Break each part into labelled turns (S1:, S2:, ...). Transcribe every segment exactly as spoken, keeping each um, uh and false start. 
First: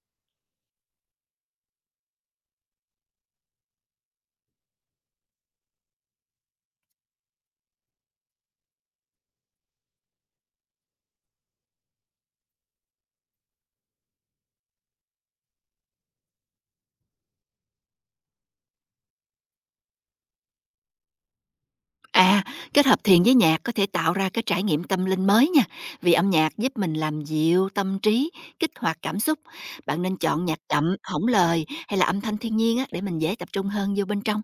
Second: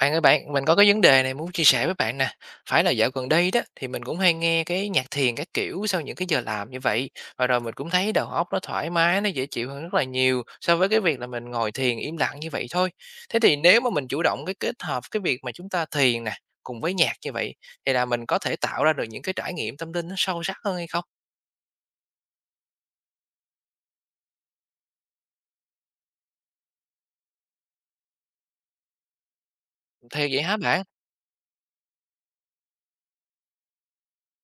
S1: Bạn ơi bạn, mình có cái vấn đề này muốn chia sẻ với bạn nè. Phải là dạo gần đây đó thì mình cũng hay nghe cái nhạc thiền các kiểu sau những cái giờ làm như vậy. Và rồi mình cũng thấy đầu óc nó thoải mái, nó dễ chịu hơn rất là nhiều so với cái việc là mình ngồi thiền im lặng như vậy thôi. Thế thì nếu mà mình chủ động cái kết hợp cái việc mà chúng ta thiền nè cùng với nhạc như vậy, thì là mình có thể tạo ra được những cái trải nghiệm tâm linh nó sâu sắc hơn hay không?
S2: À, kết hợp thiền với nhạc có thể tạo ra cái trải nghiệm tâm linh mới nha, vì âm nhạc giúp mình làm dịu tâm trí, kích hoạt cảm xúc. Bạn nên
S1: Thì vậy
S2: chọn
S1: hả
S2: nhạc
S1: bạn?
S2: chậm, hổng lời hay là âm thanh thiên nhiên á, để mình dễ tập trung hơn vô bên trong.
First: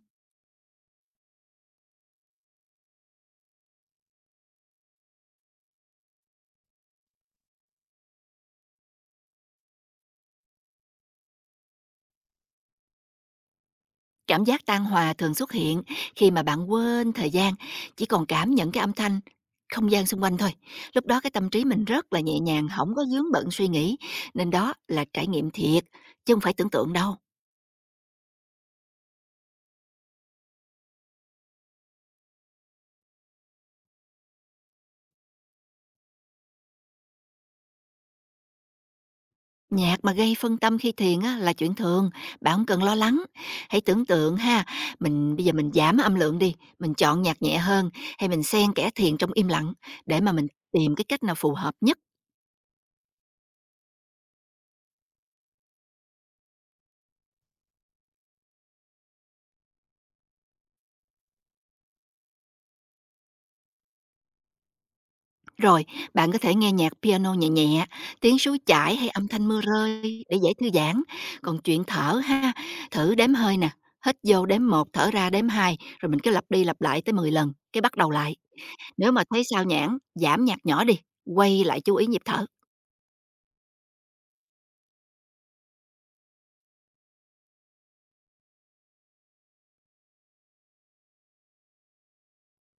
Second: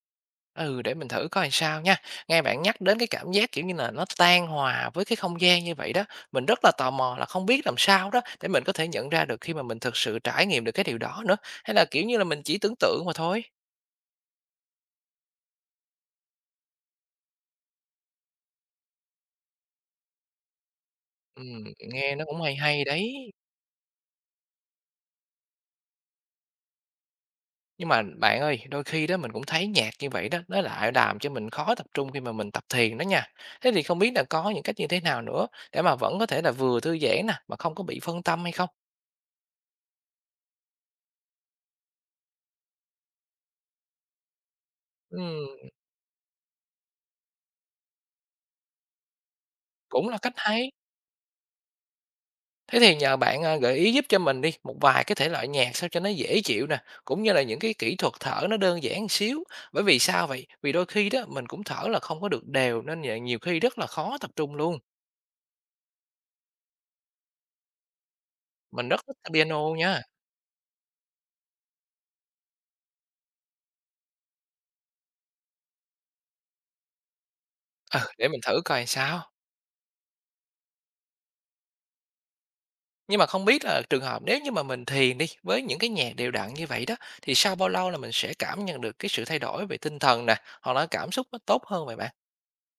S1: Ừ, để mình thử coi làm sao nha. Nghe bạn nhắc đến cái cảm giác, kiểu như là, nó tan hòa với cái không gian như vậy đó, mình rất là tò mò là không biết làm sao đó để mình có thể nhận ra được khi mà mình thực sự trải nghiệm được cái điều đó nữa, hay là, kiểu như là, mình chỉ tưởng tượng mà thôi?
S2: Cảm giác tan hòa thường xuất hiện khi mà bạn quên thời gian, chỉ còn cảm nhận cái âm thanh, không gian xung quanh thôi. Lúc đó cái tâm trí
S1: Ừm,
S2: mình rất
S1: nghe
S2: là
S1: nó
S2: nhẹ
S1: cũng hay
S2: nhàng,
S1: hay
S2: không có
S1: đấy.
S2: vướng bận suy nghĩ, nên đó là trải nghiệm thiệt, chứ không phải tưởng tượng đâu.
S1: Nhưng mà bạn ơi, đôi khi đó mình cũng thấy nhạc như vậy đó, nó lại làm cho mình khó tập trung khi mà mình tập thiền đó nha. Thế thì không biết là có những cách như thế nào nữa để mà vẫn có thể là vừa thư giãn nè, mà không có bị phân tâm hay không?
S2: Nhạc mà gây phân tâm khi thiền á, là chuyện thường, bạn không cần lo lắng. Hãy tưởng tượng ha, mình bây giờ
S1: Ừm,
S2: mình giảm âm lượng đi, mình chọn nhạc nhẹ hơn, hay mình xen kẽ thiền trong im lặng
S1: cũng là
S2: để mà
S1: cách
S2: mình
S1: hay.
S2: tìm cái cách nào phù hợp nhất.
S1: Thế thì nhờ bạn, à, gợi ý giúp cho mình đi, một vài cái thể loại nhạc sao cho nó dễ chịu nè, cũng như là những cái kỹ thuật thở nó đơn giản một xíu. Bởi vì sao vậy? Vì đôi khi đó mình cũng thở là không có được đều, nên là nhiều khi rất là khó tập trung luôn.
S2: Rồi, bạn có thể nghe nhạc piano nhẹ nhẹ, tiếng suối
S1: Mình
S2: chảy
S1: rất
S2: hay
S1: thích
S2: âm thanh mưa
S1: piano
S2: rơi
S1: nha.
S2: để dễ thư giãn. Còn chuyện thở ha, thử đếm hơi nè, hít vô đếm một, thở ra đếm hai, rồi mình cứ lặp đi lặp lại tới mười lần, cái bắt
S1: Ừ,
S2: đầu
S1: để
S2: lại.
S1: mình thử coi
S2: Nếu mà
S1: sao.
S2: thấy sao nhãng, giảm nhạc nhỏ đi, quay lại chú ý nhịp thở.
S1: Nhưng mà không biết là trường hợp nếu như mà mình thiền đi, với những cái nhạc đều đặn như vậy đó, thì sau bao lâu là mình sẽ cảm nhận được cái sự thay đổi về tinh thần nè, hoặc là cảm xúc nó tốt hơn vậy bạn?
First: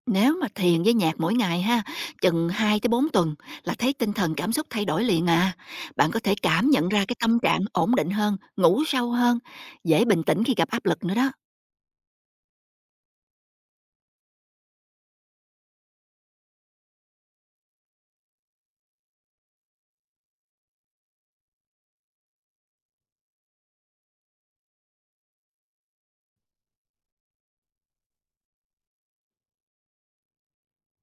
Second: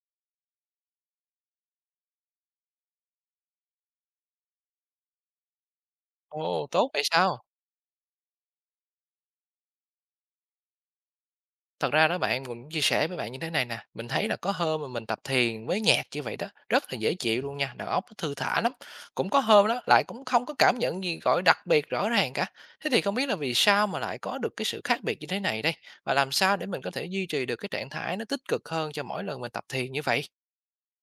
S2: Nếu mà thiền với nhạc mỗi ngày ha, chừng hai tới bốn tuần là thấy tinh thần cảm xúc thay đổi liền à. Bạn có thể
S1: Ồ,
S2: cảm nhận
S1: tốt vậy
S2: ra cái
S1: sao?
S2: tâm trạng ổn định hơn, ngủ sâu hơn, dễ bình tĩnh khi gặp áp lực nữa đó.
S1: Thật ra đó bạn, mình cũng chia sẻ với bạn như thế này nè, mình thấy là có hôm mà mình tập thiền với nhạc như vậy đó, rất là dễ chịu luôn nha, đầu óc nó thư thả lắm. Cũng có hôm đó lại cũng không có cảm nhận gì, gọi, đặc biệt rõ ràng cả. Thế thì không biết là vì sao mà lại có được cái sự khác biệt như thế này đây? Và làm sao để mình có thể duy trì được cái trạng thái nó tích cực hơn cho mỗi lần mình tập thiền như vậy?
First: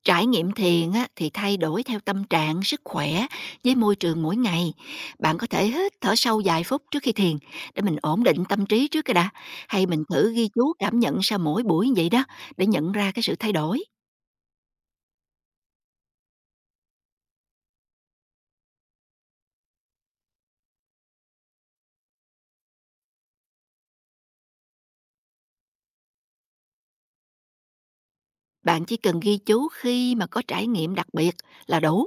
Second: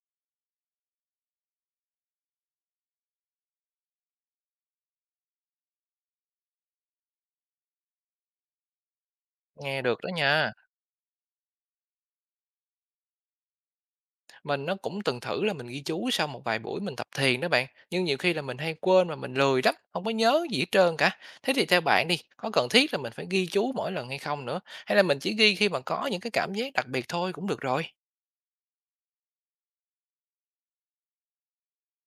S2: Trải nghiệm thiền á, thì thay đổi theo tâm trạng, sức khỏe với môi trường mỗi ngày. Bạn có thể hít thở sâu vài phút trước khi thiền để mình ổn định tâm trí trước cái đã.
S1: Nghe
S2: Hay
S1: được
S2: mình
S1: đó
S2: thử ghi
S1: nha.
S2: chú cảm nhận sau mỗi buổi như vậy đó để nhận ra cái sự thay đổi.
S1: Mình nó cũng từng thử là mình ghi chú sau một vài buổi mình tập thiền đó bạn, nhưng nhiều khi là mình hay quên và mình lười lắm, không có nhớ gì hết trơn cả. Thế thì theo bạn đi, có cần thiết là mình phải ghi chú mỗi lần hay không nữa? Hay là mình chỉ ghi khi mà có những cái cảm giác đặc biệt thôi cũng được rồi?
S2: Bạn chỉ cần ghi chú khi mà có trải nghiệm đặc biệt là đủ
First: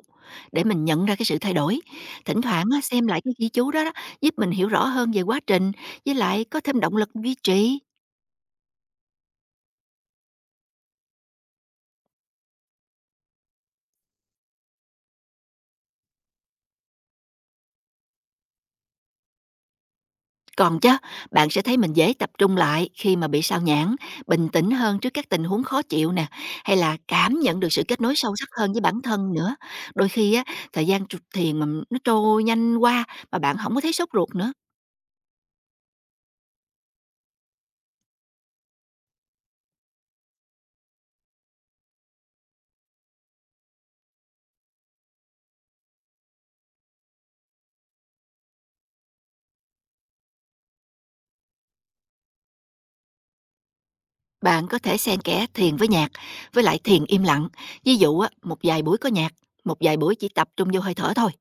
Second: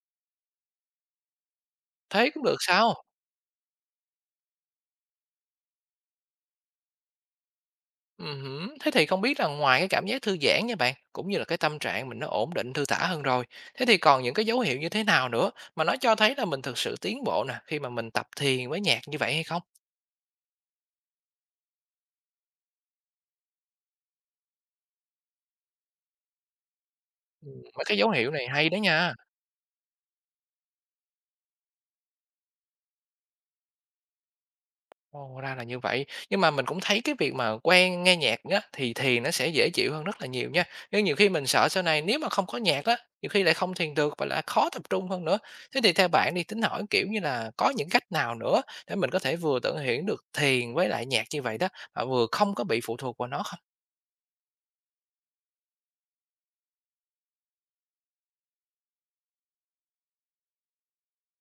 S2: để mình nhận ra cái sự thay đổi.
S1: Thế
S2: Thỉnh
S1: cũng được
S2: thoảng á,
S1: sao?
S2: xem lại cái ghi chú đó, đó giúp mình hiểu rõ hơn về quá trình, với lại có thêm động lực duy trì.
S1: Ừm, thế thì không biết là ngoài cái cảm giác thư giãn nha bạn, cũng như là cái tâm trạng mình nó ổn định, thư thả hơn rồi, thế thì còn những cái dấu hiệu như thế nào nữa mà nó cho thấy là mình thực sự tiến bộ nè, khi mà mình tập thiền với nhạc như vậy hay không?
S2: Còn chứ, bạn sẽ thấy mình dễ tập trung lại khi mà bị sao nhãn, bình tĩnh hơn trước các tình huống khó chịu nè, hay là cảm
S1: Ừm,
S2: nhận được sự
S1: mấy cái
S2: kết
S1: dấu
S2: nối
S1: hiệu
S2: sâu
S1: này
S2: sắc
S1: hay
S2: hơn
S1: đó
S2: với bản
S1: nha.
S2: thân nữa. Đôi khi á, thời gian tr- thiền mà nó trôi nhanh qua mà bạn không có thấy sốt ruột nữa.
S1: Ồ, ra là như vậy. Nhưng mà mình cũng thấy cái việc mà quen nghe nhạc á, thì thiền nó sẽ dễ chịu hơn rất là nhiều nha. Nhưng nhiều khi mình sợ sau này nếu mà không có nhạc á, nhiều khi lại không thiền được và lại khó tập trung hơn nữa. Thế thì theo bạn đi, tính hỏi kiểu như là có những cách nào nữa để mình có thể vừa tận hưởng được thiền với lại nhạc như vậy đó, mà vừa không có bị phụ thuộc vào nó không?
S2: Bạn có thể xen kẽ thiền với nhạc, với lại thiền im lặng. Ví dụ á, một vài buổi có nhạc, một vài buổi chỉ tập trung vô hơi thở thôi.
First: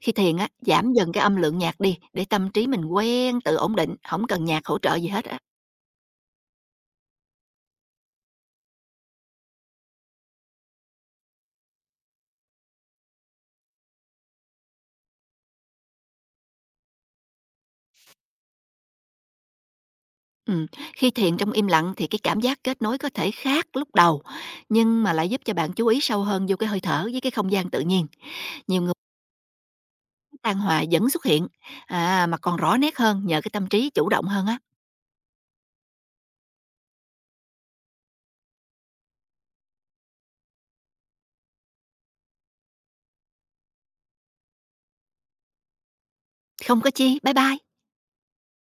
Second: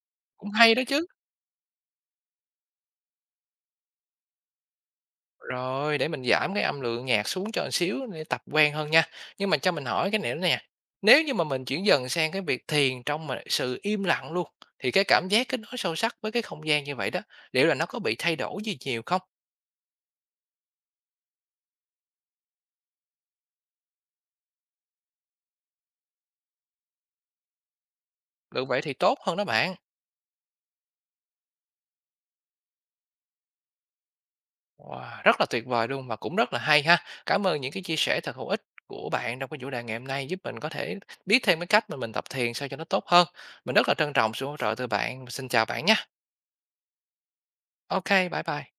S2: Khi thiền á,
S1: Cũng hay đó
S2: giảm
S1: chứ.
S2: dần cái âm lượng nhạc đi để tâm trí mình quen tự ổn định, không cần nhạc hỗ trợ gì hết á.
S1: Rồi, để mình giảm cái âm lượng nhạc xuống cho một xíu để tập quen hơn nha. Nhưng mà cho mình hỏi cái này nữa nè. Nếu như mà mình chuyển dần sang cái việc thiền trong mà sự im lặng luôn, thì cái cảm giác kết nối sâu sắc với cái không gian như vậy đó, liệu là nó có bị thay đổi gì nhiều không?
S2: Ừ. Khi thiền trong im lặng thì cái cảm giác kết nối có thể khác lúc đầu, nhưng mà lại giúp cho bạn chú ý sâu hơn vô cái hơi thở với cái không gian tự nhiên.
S1: Được vậy
S2: Nhiều người
S1: thì tốt hơn đó bạn.
S2: tan hòa vẫn xuất hiện, à, mà còn rõ nét hơn nhờ cái tâm trí chủ động hơn á.
S1: Wow, rất là tuyệt vời luôn và cũng rất là hay ha. Cảm ơn những cái chia sẻ thật hữu ích của bạn trong cái chủ đề ngày hôm nay giúp mình có thể biết thêm cái cách mà mình tập thiền sao cho nó tốt hơn. Mình rất là trân trọng sự hỗ trợ từ bạn. Xin chào bạn nha.
S2: Không có chi, bye bye.
S1: Ok, bye bye.